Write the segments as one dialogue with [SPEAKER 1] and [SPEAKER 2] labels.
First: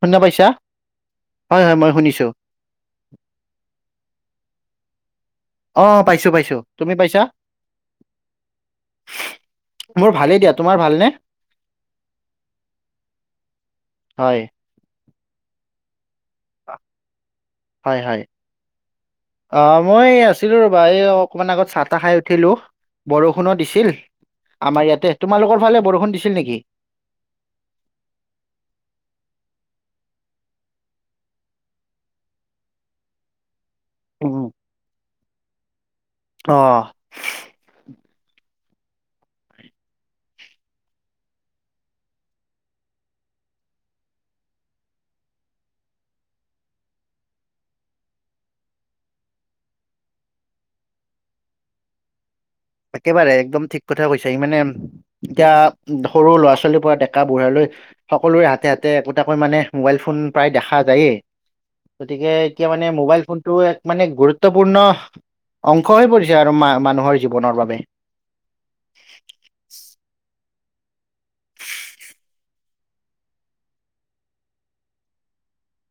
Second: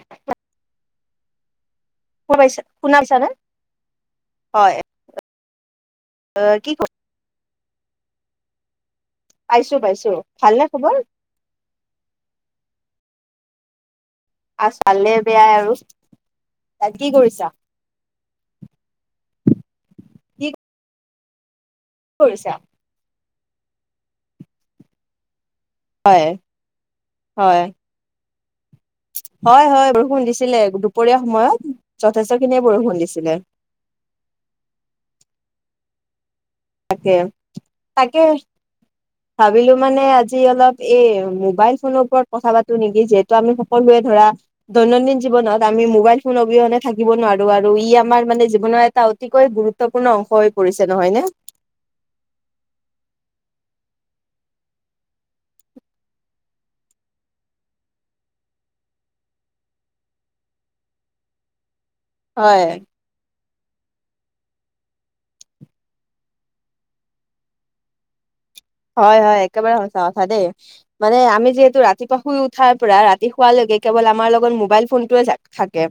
[SPEAKER 1] শুনা পাইছা হয়-হয় মই শুনিছো।
[SPEAKER 2] শুনা শুনা পাইচানে? হয়।
[SPEAKER 1] অ' পাইছো
[SPEAKER 2] আহ
[SPEAKER 1] পাইছো
[SPEAKER 2] কি ক
[SPEAKER 1] তুমি পাইছা?
[SPEAKER 2] পাইছো
[SPEAKER 1] মোৰ
[SPEAKER 2] পাইছো।
[SPEAKER 1] ভালেই দিয়া
[SPEAKER 2] ভাল নে
[SPEAKER 1] তোমাৰ
[SPEAKER 2] খবৰ?
[SPEAKER 1] ভালনে হয়।
[SPEAKER 2] আছো ভালে বেয়াই আৰু [unintelligible] কি কৰিছা?
[SPEAKER 1] হয়, হয় মই
[SPEAKER 2] কি
[SPEAKER 1] আছিলোঁ ৰ'বা এই অকমান আগত চাহ-তাহ খাই
[SPEAKER 2] কৰিছা
[SPEAKER 1] উঠিলো বৰষুণো দিছিল আমাৰ ইয়াতে তোমালোকৰ ফালে বৰষুণ
[SPEAKER 2] হয়
[SPEAKER 1] দিছিল নেকি?
[SPEAKER 2] হয়। হয়-হয় বৰষুণ দিছিলে দুপৰীয়া সময়ত যথেষ্ট খিনিয়ে বৰষুণ দিছিলে।
[SPEAKER 1] উম। অ'।
[SPEAKER 2] তাকে তাকৈ। ভাবিলো মানে আজি অলপ এই মোবাইল ফোনৰ ওপৰত কথা পাতো নেকি যে তো আমি সকলোৱে ধৰা দৈনন্দিন জীৱনত আমি মোবাইল ফোন অবিহনে থাকিব নোৱাৰো আৰু ই আমাৰ মানে জীৱনৰ এটা অতিকৈ গুৰুত্ব- গুৰুত্বপূৰ্ণ অংশ হৈ পৰিছে নহয় নে?
[SPEAKER 1] একেবাৰে একদম ঠিক কথা কৈছা সি মানে এতিয়া সৰু ল'ৰা ছোৱালীৰ পৰা ডেকা বুঢ়া লৈ সকলোৰে হাতে হাতে একোটাকৈ মানে মোবাইল ফোন প্ৰায় দেখা যায়েই। গতিকে এতিয়া
[SPEAKER 2] হয়
[SPEAKER 1] মানে মোবাইল ফোন টো এক মানে গুৰুত্বপূৰ্ণ অংশ হৈ পৰিছে আৰু মা মানুহৰ জীৱনৰ বাবে।
[SPEAKER 2] হয় হয় একেবাৰে সঁচা কথা দেই। মানে আমি যিহেতু ৰাতিপুৱা শুই উঠাৰ পৰা ৰাতি শুৱালৈকে কেৱল আমাৰ লগত মোবাইল ফোনটোৱে যাক- থাকে,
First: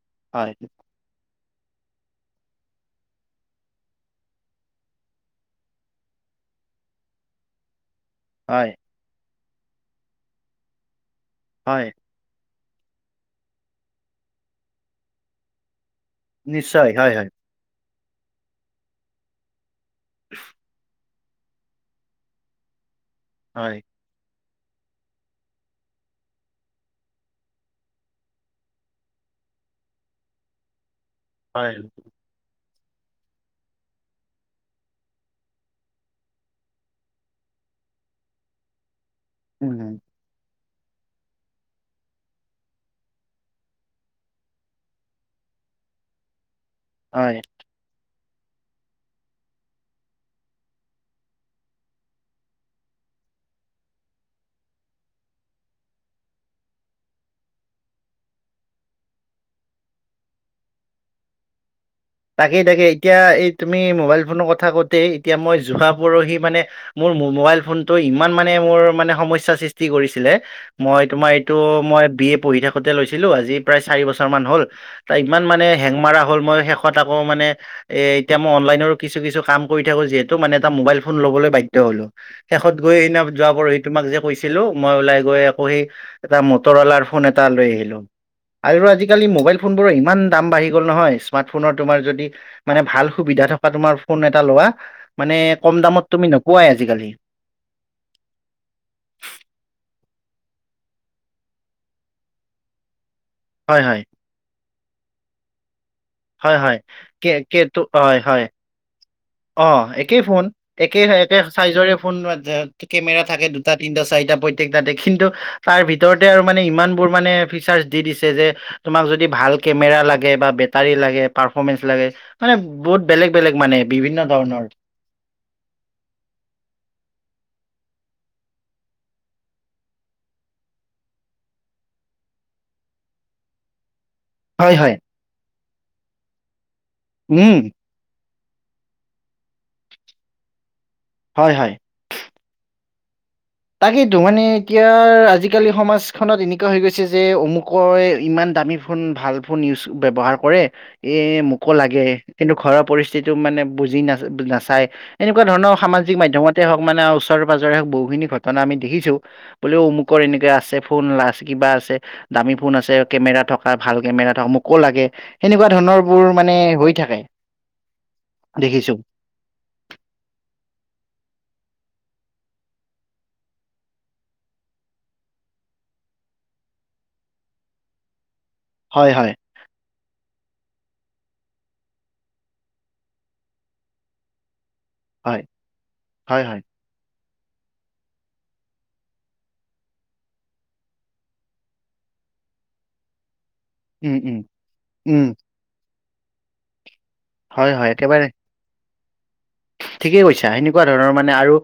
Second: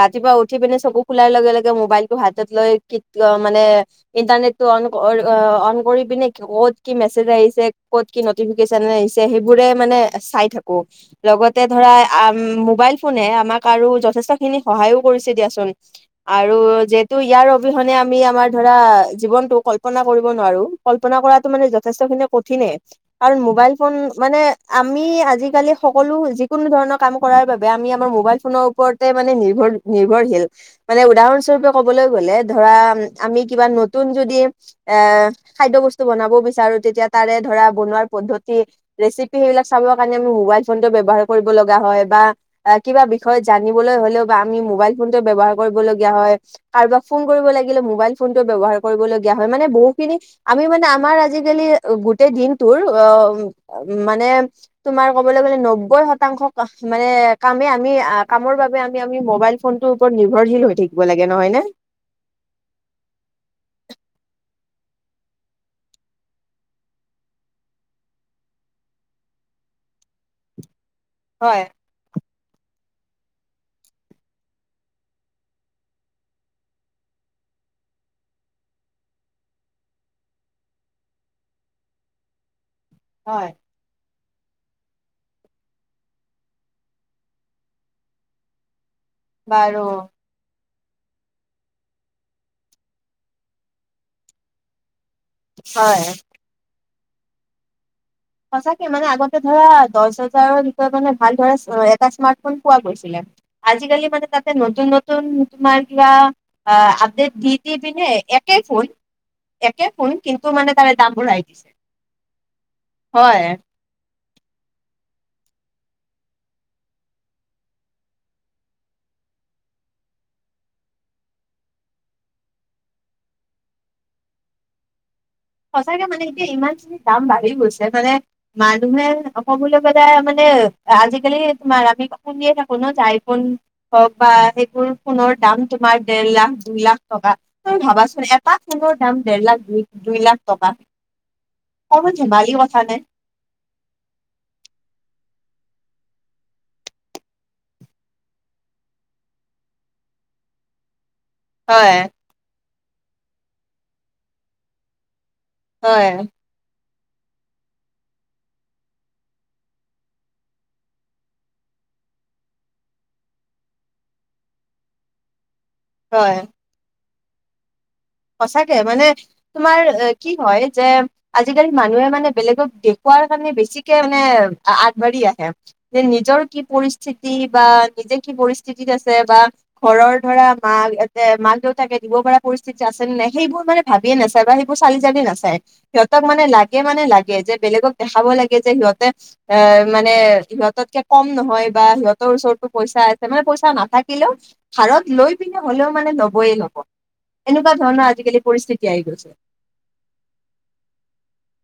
[SPEAKER 2] ৰাতিপুৱা
[SPEAKER 1] হয়
[SPEAKER 2] উঠি পিনে চকু খোলাৰ লগে লগে মোবাইলটো হাতত লৈ কিটতিয় মানে- ইন্টাৰনেটতো অন অ অন কৰিপিনে অত- কি মেছেজ আহিছে, ক'ত কি
[SPEAKER 1] হয়,
[SPEAKER 2] নটিফিকেশচন আহিছে সেইবোৰে মানে চাই থাকো। লগতে
[SPEAKER 1] হয়,
[SPEAKER 2] ধৰা আ মোবাইল ফোনে আমাক আৰু যথেষ্ট খিনি সহায়ো কৰিছে দিয়াচোন। আৰু
[SPEAKER 1] নিশ্চয় হয়,
[SPEAKER 2] যিহেতু
[SPEAKER 1] হয়,
[SPEAKER 2] ইয়াৰ অবিহনে আমি আমাৰ ধৰা জীৱনতো কল্পনা কৰিব নোৱাৰো। কল্পনা কৰাটো মানে যথেষ্ট খিনি কঠিনে। কাৰণ মোবাইল
[SPEAKER 1] হয়,
[SPEAKER 2] ফোন মানে- আমি আজিকালি সকলো যিকোনো ধৰণৰ কাম কৰাৰ বাবে আমি আমাৰ মোবাইল ফোনৰ ওপৰত- মানে নিৰ্ভৰ নিৰ্ভৰশীল মানে উদাহৰণস্বৰূপে
[SPEAKER 1] হয়,
[SPEAKER 2] ক'বলৈ গ'লে- ধৰা আমি কিবা নতুন যদি এ খাদ্য বস্তু বনাব বিছ- বিচাৰো, তেতিয়া তাৰে ধৰা বনোৱাৰ পদ্ধতি, ৰেচিপি এইবিলাক
[SPEAKER 1] উম,
[SPEAKER 2] চাবৰ কাৰণে আমি মোবাইল- ফোন টো ব্যৱহাৰ কৰিব লগা হয় বা- আ কিবা বিষয়ত জানিবলৈ হলেওঁ বা আমি মোবাইল ফোনটো ব্যৱহাৰ কৰিবলগীয়া হয়। কাৰোবাক ফোন
[SPEAKER 1] হয়।
[SPEAKER 2] কৰিব লাগিলে মোবাইল ফোনটো ব্যৱহাৰ কৰিবলগীয়া হয় মানে বহুখিনি আমি মানে আমাৰ আজি- আজিকালি গোটেই দিনটোৰ অ মানে তোমাৰ কবলৈ গলে নব্বৈ শতাংশ মানে কামে আমি কামৰ বাবে আমি আমি মবাইল ফোনটোৰ ওপৰত নিৰ্ভৰশীল হৈ থাকিব লাগে নহয় নে?
[SPEAKER 1] তাকেই তাকে এতিয়া এই তুমি মোবাইল ফোনৰ কথা কওঁতে এতিয়া মই যোৱা পৰহি মানে মোৰ মোবাইল ফোনটো ইমান মানে মোৰ মানে সমস্যাৰ সৃষ্টি কৰিছিলে মই তোমাৰ এইটো
[SPEAKER 2] হয়
[SPEAKER 1] মই বি এ পঢ়ি থাক- থাকোতে লৈছিলোঁ। আজি প্ৰায় চাৰি বছৰমান হ'ল। তাৰ ইমান মানে হেং মাৰা হ'ল মই শেষত আকৌ মানে এ এতিয়া মই অনলাইনৰো কিছু কিছু কাম কৰি থাকো যিহেতু মানে এটা মোবাইল ফোন লবলৈ বাধ্য হ'লো। শেষত গৈ সেইদিনা
[SPEAKER 2] হয়
[SPEAKER 1] যোৱা পৰহি- তোমাক যে কৈছিলোঁ, মই ওলাই গৈ আকৌ সেই এটা মটৰৱালাৰ ফোন এটা লৈ আহিলো। আৰু আজিকালি মোবাইল
[SPEAKER 2] বাৰু
[SPEAKER 1] ফোনবোৰৰ ইমান দাম বাঢ়ি গ'ল নহয় স্মাৰ্ট- ফোনৰ তোমাৰ যদি মানে ভাল সুবিধা থকা তোমাৰ ফোন এটা লোৱা মানে কম
[SPEAKER 2] হয়।
[SPEAKER 1] দামত তুমি নোপোৱাই আজিকালি।
[SPEAKER 2] সঁচাকে মানে আগতে ধৰা দহ হাজাৰৰ ভিতৰত মানে ভাল ধৰা এটা স্মাৰ্টফোন পোৱা গৈছিলে।
[SPEAKER 1] হয় হয়
[SPEAKER 2] আজিকালি মানে তাতে নতুন নত- তোমাৰ কিবা
[SPEAKER 1] হয়
[SPEAKER 2] আ
[SPEAKER 1] হয় কে
[SPEAKER 2] আপডেদ দি দি
[SPEAKER 1] কেটো
[SPEAKER 2] পিনে
[SPEAKER 1] হয় হয়
[SPEAKER 2] একে ফোন।
[SPEAKER 1] অ
[SPEAKER 2] একে
[SPEAKER 1] একেই ফোন।
[SPEAKER 2] কিন্তু মানে তাৰে
[SPEAKER 1] একে
[SPEAKER 2] দাম
[SPEAKER 1] একে
[SPEAKER 2] বঢ়াই দিছে।
[SPEAKER 1] চাইজৰে ফোন কেমেৰা
[SPEAKER 2] হয়
[SPEAKER 1] থাকে দুটাত। তিনটা চাৰিটা প্ৰত্যেক টাতে কিন্তু তাৰ ভিতৰতে আৰু মানে ইমান বোৰ মানে ফিচাৰ্চ দি দিছে যে- তোমাক যদি ভাল কেমেৰা লাগে বা বেটাৰী লাগে, পাৰফৰমেন্স লাগে। মানে বহুত বেলেগ বেলেগ মানে বিভিন্ন ধৰণৰ।
[SPEAKER 2] সঁচাকে মানে এতিয়া ইমানখিনি দাম বাঢ়ি গৈছে মানে মানুহে ক'বলৈ গলে মানে আজিকালি তোমাৰ আমি শুনিয়ে থাকো ন আইফোন হওঁক বা
[SPEAKER 1] হয়
[SPEAKER 2] সেইবোৰ
[SPEAKER 1] হয়
[SPEAKER 2] ফোনৰ দাম তোমাৰ দেৰ লাখ দুই লাখ টকা।
[SPEAKER 1] উম
[SPEAKER 2] তুমি ভাবাচোন এটা ফোনৰ দাম দেৰ লাখ দুই দুই লাখ টকা।
[SPEAKER 1] হয় হয়।
[SPEAKER 2] পমান ধেমালি কথা নে।
[SPEAKER 1] তাকেইতো মানে এতিয়া আজিকালি সমাজখনত এনেকুৱা হৈ গৈছে যে অমুকই ইমান দামী ফোন ভাল ফোন ব্যৱহাৰ কৰে, এ মোক হ'ব
[SPEAKER 2] হয়।
[SPEAKER 1] লাগে। কিন্তু ঘৰৰ পৰিস্থিতিটো মানে বুজি নাচ নাচাই, এনেকুৱা ধৰণৰ
[SPEAKER 2] হয়,
[SPEAKER 1] সামাজিক মাধ্যমত য'তে হওঁক মানে আৰু ওচৰে-পাজৰে বহুখিনি ঘটনা আমি দেখিছোঁ। বোলে অমুকত এনেকা আছে, ফোন, ৰাজ কিবা আছে। দামী ফোন আছে, কেমেৰা থকা, ভাল কেমেৰা থকা। মোকো লাগে সেনেকুৱা ধৰণৰ বোৰ
[SPEAKER 2] হয়।
[SPEAKER 1] মানে হৈ থাকে।
[SPEAKER 2] সঁচাকে
[SPEAKER 1] দেখিছো
[SPEAKER 2] মানে তোমাৰ কি হয় যে আজিকালি মানুহে মানে বেলেগক দেখুওৱাৰ কাৰণে, বেছিকে মানে আগবাঢ়ি আহে। যে নিজৰ কি পৰিস্থিতি বা নিজে কি পৰিস্থিত ঠি-ঠিক
[SPEAKER 1] হয়
[SPEAKER 2] আছে
[SPEAKER 1] হয়
[SPEAKER 2] বা ঘৰৰ ধৰা মাকহঁতে, মাক দেউতাকে দিব পৰা পৰিস্থিতি যে আছে নে নাই। সেইবোৰ মানে ভাবিয়ে নাচায় বা সেইবোৰ চালি-জাৰি
[SPEAKER 1] হয়
[SPEAKER 2] নাচায়, সিহঁতক
[SPEAKER 1] হয়
[SPEAKER 2] মানে
[SPEAKER 1] হয়
[SPEAKER 2] লাগে সিহঁতক মানে লাগে, যে বেলেগক দেখাব লাগে যে সিহঁতে এ মানে সিহঁতকে কম নহয় বা সিহঁতৰ ওচৰতো পইচা আছে। মানে পইচা না
[SPEAKER 1] উম
[SPEAKER 2] থাকিলেও,
[SPEAKER 1] উম
[SPEAKER 2] ধাৰত
[SPEAKER 1] উম
[SPEAKER 2] লৈ পিনে হ'লেও মানে লবই ল'ব।
[SPEAKER 1] হয়
[SPEAKER 2] এনেকুৱা
[SPEAKER 1] হয়
[SPEAKER 2] ধৰণৰ
[SPEAKER 1] একেবাৰে
[SPEAKER 2] আজিকালি পৰিস্থিতি আহি গৈছে।
[SPEAKER 1] ঠিকেই কৈছা। এনেকুৱা ধৰণৰ মানে আৰু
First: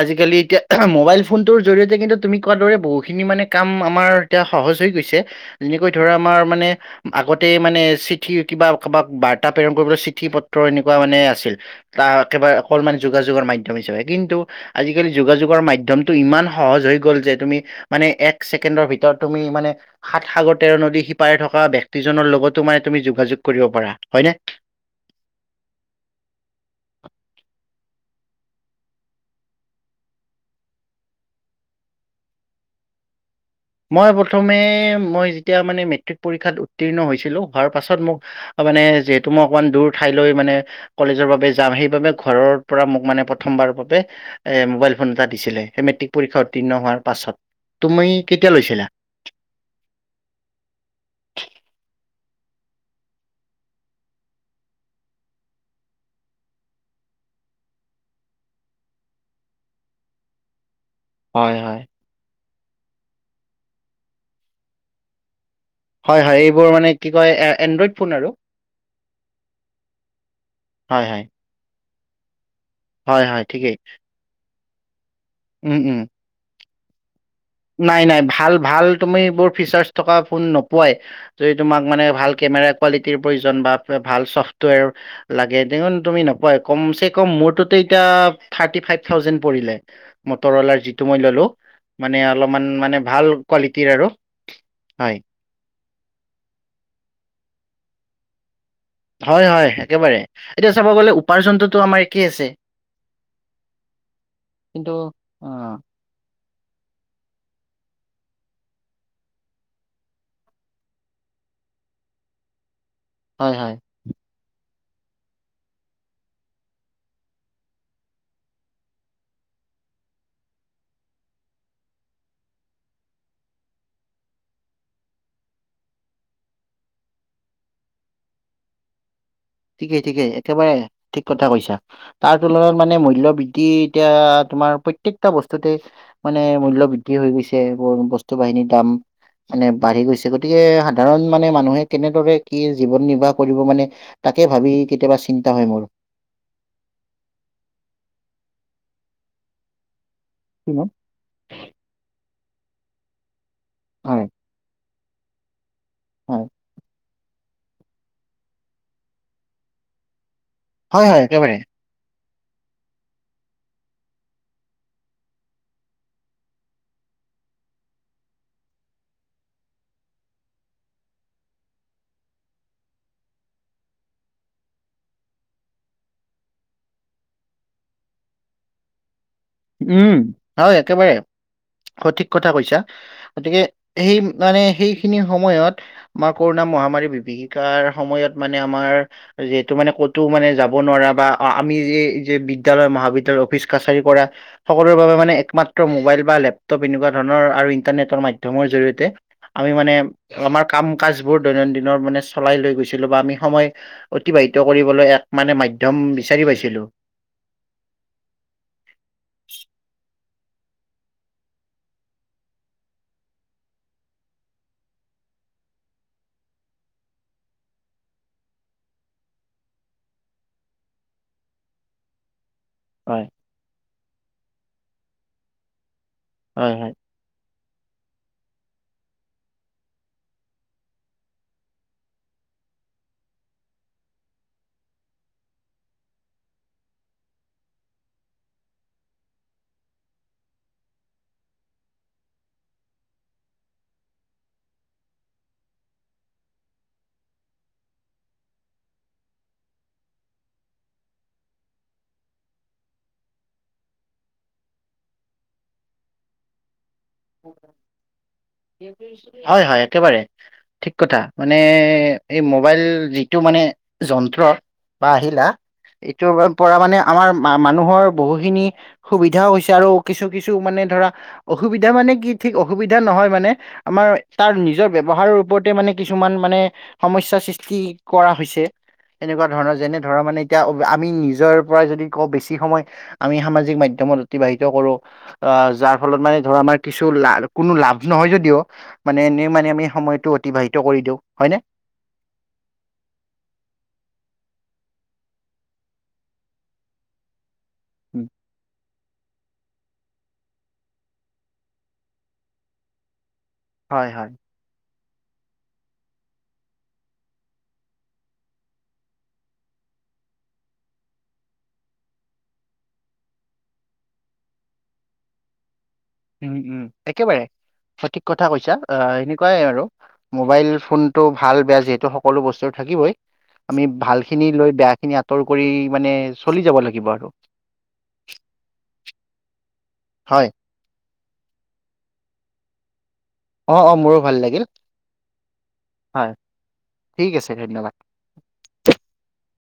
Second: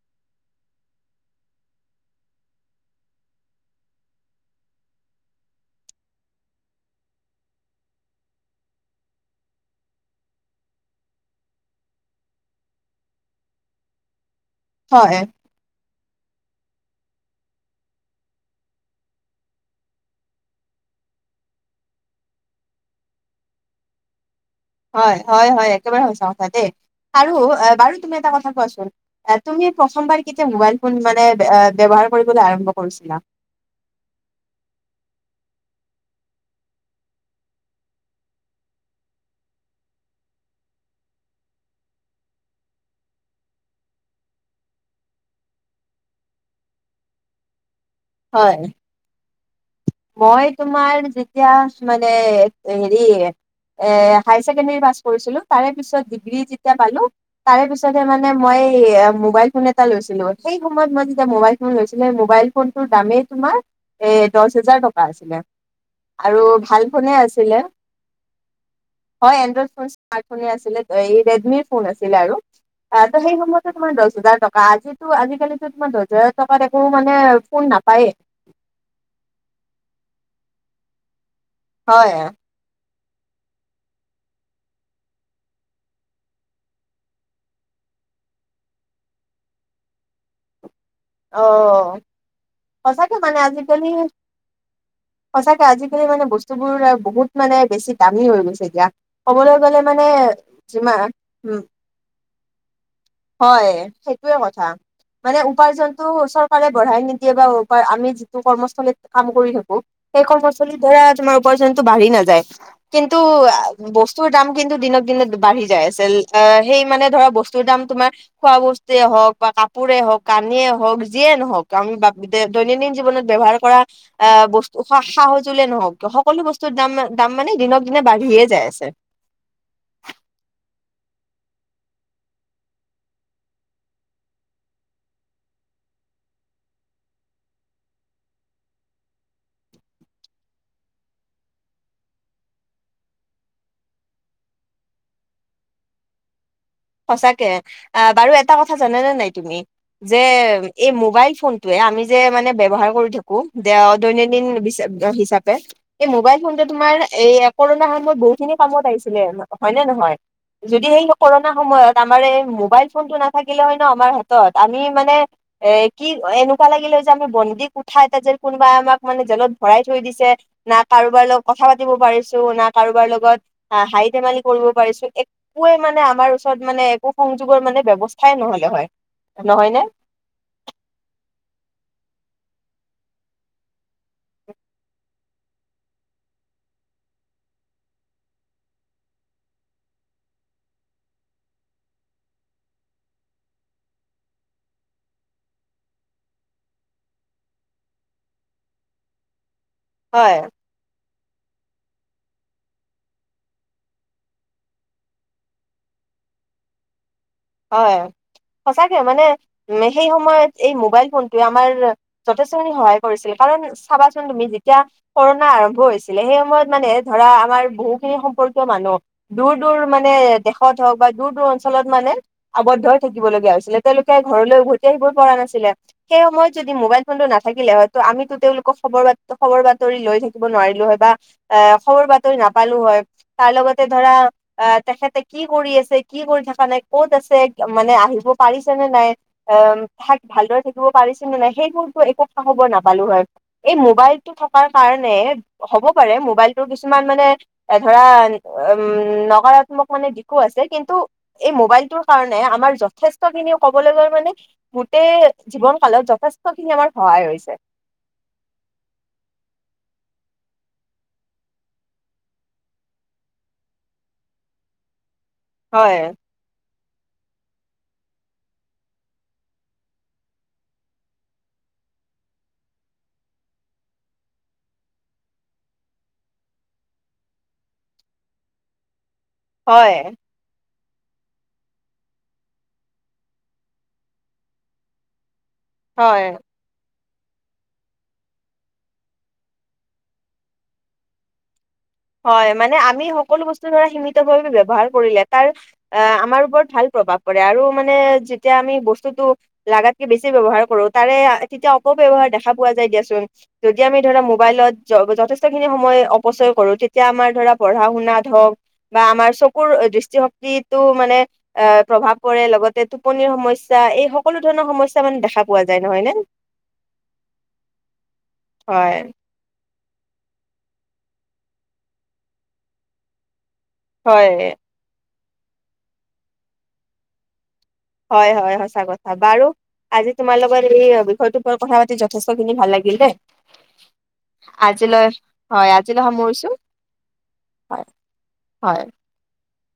[SPEAKER 1] আজিকালি, এতিয়া মোবাইল ফোনটোৰ জৰিয়তে কিন্তু তুমি কোৱাৰ দৰে বহুখিনি মানে কাম আমাৰ এতিয়া সহজ হৈ গৈছে। যেনেকৈ ধৰা আমাৰ মানে আগতে মানে চিঠি কিবা কাৰোবাক বাৰ্তা প্ৰেৰণ কৰিবলৈ, চিঠি-পত্ৰ এনেকুৱা মানে আছিল। তাৰ একেবাৰে অকনমান যোগাযোগৰ মাধ্যম হিচাপে। কিন্তু আজিকালি
[SPEAKER 2] হয়,
[SPEAKER 1] যোগাযোগৰ মাধ্যম টো ইমান সহজ হৈ গ'ল যে, তুমি মানে এক ছেকেণ্ডৰ ভিতৰত তুমি মানে সাত-সাগৰ তেৰ নদী সিপাৰে থকা ব্যক্তিজনৰ লগতো মানে তুমি যোগাযোগ কৰিব পাৰা। হয়নে
[SPEAKER 2] হয়-হয়-হয়, একেবাৰে সঁচা কথা দেই আৰু বাৰু তুমি এটা কথা কোৱাচোন তুমি প্ৰথমবাৰ কেতিয়া মোবাইল ফোন মানে ব্যৱহাৰ কৰিবলৈ আৰম্ভ কৰিছিলা?
[SPEAKER 1] মই প্ৰথমে, মই যেতিয়া মানে মেট্ৰিক পৰীক্ষাত উত্তীৰ্ণ হৈছিলো, হোৱাৰ পাছত মোক- মানে যিহেতু মই অকণমান দূৰ ঠাইলৈ মানে কলেজৰ বাবে যাম। সেইবাবে ঘৰৰ পৰা মোক মানে প্ৰথমবাৰ বাবে এ মোবাইল ফোন এটা দিছিলে। সেই মেট্ৰিক পৰীক্ষা উত্তীৰ্ণ হোৱাৰ পাছত। তুমি কেতিয়া
[SPEAKER 2] হয়,
[SPEAKER 1] লৈছিলা?
[SPEAKER 2] মই তোমাৰ যেতিয়া মানে হেৰি এ হায়াৰ ছেকেণ্ডেৰী পাছ কৰিছিলোঁ। তাৰে পিছত ডিগ্ৰী যেতিয়া পালো তাৰে পিছতহে মানে মই মোবাইল ফোন এটা লৈছিলো। সেই সময়ত মই- যে
[SPEAKER 1] হয়,
[SPEAKER 2] মোবাইল ফোন
[SPEAKER 1] হয়,
[SPEAKER 2] লৈছিলো, সেই মোবাইল ফোনটোৰ দামেই তোমাৰ এ দহ হেজাৰ টকা আছিলে। আৰু
[SPEAKER 1] হয়-হয় এইবোৰ
[SPEAKER 2] ভাল
[SPEAKER 1] মানে
[SPEAKER 2] ফোনে
[SPEAKER 1] কি কয়
[SPEAKER 2] আছিলে
[SPEAKER 1] এনড্ৰইড ফোন আৰু।
[SPEAKER 2] হয়, এনড্ৰইড ফোন স্মাৰ্টফোনে আছিলে।
[SPEAKER 1] হয়, হয়,
[SPEAKER 2] এই ৰেডমিৰ ফোন আছিলে আৰু তাৰতো
[SPEAKER 1] হয়,
[SPEAKER 2] সেই
[SPEAKER 1] হয়
[SPEAKER 2] সময়তো
[SPEAKER 1] ঠিকেই
[SPEAKER 2] তোমাৰ দহ হাজাৰ টকা। আজিতো আজিকালিতো তোমাৰ দহ হাজাৰ টকাত একো মানে ফোন নাপায়েই।
[SPEAKER 1] নাই-নাই, ভাল-ভাল তুমি এইবোৰ ফিচাৰ্চ থকা ফোন নোপোৱাই। যদি তোমাক মানে
[SPEAKER 2] হয়।
[SPEAKER 1] ভাল কেমেৰা কোৱালিটিৰ প্ৰয়োজন বা ভাল ছফ্টৱেৰ লাগে, তেনেহলে তুমি নোপোৱাই। কমচে কম মোৰটোতে এতিয়া থাৰ্টি ফাইভ থাউজেণ্ড পৰিলে। মটৰৱালাৰ যিটো মই ল'লো।
[SPEAKER 2] অ',
[SPEAKER 1] মানে অলপমান
[SPEAKER 2] সঁচাকে
[SPEAKER 1] ভাল
[SPEAKER 2] মানে
[SPEAKER 1] কোৱালিটিৰ
[SPEAKER 2] আজিকালি
[SPEAKER 1] আৰু হয়
[SPEAKER 2] সঁচাকে আজিকালি মানে, বস্তুবোৰ বহুত মানে বেছি দামী হৈ গৈছে এতিয়া। ক'বলৈ
[SPEAKER 1] হয়-হয়
[SPEAKER 2] গ'লে মানে
[SPEAKER 1] একেবাৰে, এতিয়া চাব গ'লে
[SPEAKER 2] যিমান
[SPEAKER 1] উপাৰ্জনটোতো আমাৰ একেই আছে।
[SPEAKER 2] হয়, সেইটোয়ে কথা।
[SPEAKER 1] কিন্তু
[SPEAKER 2] মানে
[SPEAKER 1] অ
[SPEAKER 2] উপাৰ্জন এইটো চৰকাৰে বঢ়াই নিদিয়ে বা আমি যিটো কৰ্মস্থলীত কাম কৰি থাকো সেই কৰ্মস্থলীত ধৰা তোমাৰ উপাৰ্জনতো বাঢ়ি নাযায়। কিন্তু
[SPEAKER 1] হয় হয়
[SPEAKER 2] বস্তু বস্তু দাম কিন্তু দিনক-দিনে বাঢ়ি যায় আছিল। অ, সেই মানে ধৰা বস্তুৰ দাম তোমাৰ খোৱা বস্তুয়ে হওক বা কাপোৰে হওক, কানিয়ে হওক। হওক, যিয়ে নহওঁক আমি দৈনন্দিন জীৱনত ব্যৱহাৰ কৰা অ, বস্তু সা-সজুলিয়ে নহওঁক কিয় সকলো বস্তুৰ দাম-দাম মানে দিনক-দিনে বাঢ়িয়ে যায় আছে।
[SPEAKER 1] ঠিকেই-ঠিকেই একেবাৰে ঠিক কথা কৈছা। তাৰ তুলনাত মানে মূল্য বৃদ্ধি এতিয়া তোমাৰ প্ৰত্যেকতা বস্তুতে- মানে মূল্য বৃদ্ধি হৈ গৈছে, ব বস্তু বাহিনীৰ দাম- মানে বাঢ়ি গৈছে। গতিকে সাধাৰণ মানে মানুহে কেনেদৰে কি জীৱন নিৰ্বাহ কৰিব মানে- তাকে ভাবি কেতিয়াবা চিন্তা হয় মোৰ।
[SPEAKER 2] সঁচাকে আহ বাৰু এটা কথা জানানে নাই তুমি? যে
[SPEAKER 1] কি ন?
[SPEAKER 2] এই মোবাইল ফোন- তোয়ে আমি যে মানে ব্যৱহাৰ কৰি থাকোঁ
[SPEAKER 1] হয়
[SPEAKER 2] দৈনন্দিন হিচাপে। এই মোবাইল
[SPEAKER 1] হয়
[SPEAKER 2] ফোনটোয়ে তোমাৰ এই কৰোণাৰ সময়ত বহুখিনি কামত আহিছিলে হয়নে নহয়। যদি সেই
[SPEAKER 1] হয় হয়
[SPEAKER 2] সকৰৰ-
[SPEAKER 1] একেবাৰে
[SPEAKER 2] সময়ত আমাৰ এই মোবাইল ফোন টো নাথাকিলে হয় ন আমাৰ হাতত আমি মানে। এ কি এনেকুৱা লাগিলে যে আমি বন্দী কোঠা এটা যে কোনোবাই আমাক মানে জেলত ভৰাই থৈ দিছে। না কাৰোবাৰ লগত কথা পাতিব পাৰিছোঁ না কাৰোবাৰ লগত। অ হাঁহি ধেমালি কৰিব পাৰিছোঁ একোৱে মানে আমাৰ ওচৰত মানে একো সংযোগৰ মানে ব্যৱস্থাই নহ'লে হয়। নহয় নে?
[SPEAKER 1] উম হয় একেবাৰে সঠিক কথা কৈছা। গতিকে সেই মানে সেইখিনি সময়ত আমাৰ কৰোণা মহামাৰীৰ বিভীষিকাৰ সময়ত মানে আমাৰ যিহেটো মানে ক'তো মানে যাব নোৱাৰা বা আমি যে যে বিদ্যালয় মহাবিদ্যালয় অফিচ কাছাৰী কৰা সকলোৰে বাবে মানে একমাত্ৰ মোবাইল বা লেপটপ এনেকুৱা ধৰণৰ আৰু ইন্টাৰনেটৰ মাধ্যমৰ জৰিয়তে। আমি মানে
[SPEAKER 2] হয়,
[SPEAKER 1] আমাৰ কাম- কাজ বোৰ দৈনন্দিনৰ মানে চলাই লৈ গৈছিলোঁ বা আমি সময় অতিবাহিত কৰিবলৈ এক মানে মাধ্যয় মানে বিচাৰি পাইছিলোঁ।
[SPEAKER 2] হয় সঁচাকে মানে উ সেই সময়ত এই মোবাইল ফোনটোৱে আমাৰ। যথেষ্টখিনি সহায় কৰিছিল কাৰণ চাবাচোন তুমি যেতিয়া। কৰোণা আৰম্ভ হৈছিলে সেই সময়ত মানে ধৰা আমাৰ বহুখিনি সম্পৰ্কীয় মানুহ। দূৰ দূৰ মানে দেশত হওঁক বা দূৰ দূৰ অঞ্চলত মানে। আৱদ্ধ হৈ
[SPEAKER 1] হয়
[SPEAKER 2] থাকিবলগীয়া হৈছিলে তেওঁলোকে ঘৰলৈ উভতি আহিব পৰা নাছিলে সেই সময়ত যদি
[SPEAKER 1] হয় হয়
[SPEAKER 2] মোবাইল। ফোনতো নাথাকিলে হয়তো আমিতো তেওঁলোকক খবৰ খবৰ বাতৰি লৈ থাকিব নোৱাৰিলোঁ হয় বা। এ খবৰ বাতৰি নাপালোঁ হয়। কাৰ লগতে ধৰা অ তেখেতে কি কৰি আছে কি কৰি থকা নাই ক'ত আছে। চে মানে আহিব পাৰিছে নে নাই। অ তাত ভালদৰে থাকিব পাৰিছে নে নাই সেইবোৰতো একো খা খবৰ নাপালোঁ হয়। এই মোবাইলটো থকাৰ কাৰণে হ'ব পাৰে মোবাইলটোৰ কিছুমান মানে। এ ধৰা উম নকাৰাত্মক মানে দিশো আছে কিন্তু এই মোবাইলটোৰ? কাৰণে আমাৰ যথেষ্ট খিনি ক'বলৈ গ'লে মানে গোটেই জীৱন কালত যথেষ্ট খিনি আমাৰ। সহায় হৈছে।
[SPEAKER 1] হয় হয় একেবাৰেই। ঠিক কথা মানে এই মোবাইল যিটো মানে যন্ত্ৰ। বা আহিলা
[SPEAKER 2] হয়
[SPEAKER 1] এইটো পৰা মানে আমাৰ মানুহৰ বহুখিনি। সুবিধাও হৈছে আৰু কিছু কিছু মানে ধৰা অসুবিধা মানে কি ঠিক অসুবিধা নহয় মানে। আমাৰ তাৰ নিজৰ ব্যৱহাৰৰ ওপৰতে মানে কিছুমান মানে। সমস্যা সৃষ্টি কৰা হৈছে এনেকুৱা ধৰণৰ
[SPEAKER 2] হয়
[SPEAKER 1] যেনে ধৰা মানে। এতিয়া আমি নিজৰ পৰা যদি কওঁ বেছি সময়। আমি সামাজিক মাধ্যমত অতিবাহিত কৰোঁ আহ যাৰ ফলত
[SPEAKER 2] হয়
[SPEAKER 1] মানে ধৰ আমাৰ। কিছু লা কোনো লাভ নহয় যদিও মানে এনেই মানে আমি সময়টো অতিবাহিত কৰি দিওঁ হয়নে।
[SPEAKER 2] হয় মানে আমি সকলো বস্তু ধৰা সীমিতভাৱে ব্যৱহাৰ কৰিলে তাৰ। আহ আমাৰ ওপৰত ভাল প্ৰভাৱ পৰে আৰু মানে যেতিয়া আমি বস্তুতটো? লাগাতকে বেছি ব্যৱহাৰ কৰোঁ তাৰে তেতিয়া অপ ব্যয়ৱহাৰ দেখা পোৱা যায় দিয়াচোন। যদি আমি
[SPEAKER 1] হয়
[SPEAKER 2] ধৰা
[SPEAKER 1] হয়
[SPEAKER 2] মোবাইলত য, যথেষ্টখিনি সময় অপচয় কৰোঁ তে- তিয়া আমাৰ ধৰা পঢ়া শুনাত হওঁক বা আমাৰ চকুৰ দৃষ্টিশক্তিটো মানে এ প্ৰভাৱ পৰে লগতে টোপনিৰ সমস্যা এই সকলো ধৰণৰ সমস্যা মানে দেখা পোৱা যায় নহয় নে?
[SPEAKER 1] উম উম একেবাৰে সঠিক কথা কৈছা।
[SPEAKER 2] হয়
[SPEAKER 1] অ এনে তেনেকুৱাই আৰু মোবাইল ফোন টো ভাল বেয়া যিহেতু সকলো বস্তুৰ থাকিবই। আমি ভাল খিনি
[SPEAKER 2] হয়
[SPEAKER 1] লৈ বেয়া খিনি আঁতৰ কৰি মানে চলি যাব লাগিব আৰু।
[SPEAKER 2] হয় হয় সঁচা কথা। বাৰু আজি তোমাৰ
[SPEAKER 1] হয়
[SPEAKER 2] লগত এই বিষয়টোৰ ওপৰত কথা পাতি যথেষ্ট খিনি ভাল লাগিল দেই।
[SPEAKER 1] অ অ মোৰো ভাল লাগিল
[SPEAKER 2] আজিলৈ হয় আজিলৈ
[SPEAKER 1] হয়
[SPEAKER 2] সামৰিছো।
[SPEAKER 1] ঠিক আছে
[SPEAKER 2] হয়।
[SPEAKER 1] ধন্যবাদ
[SPEAKER 2] হয়।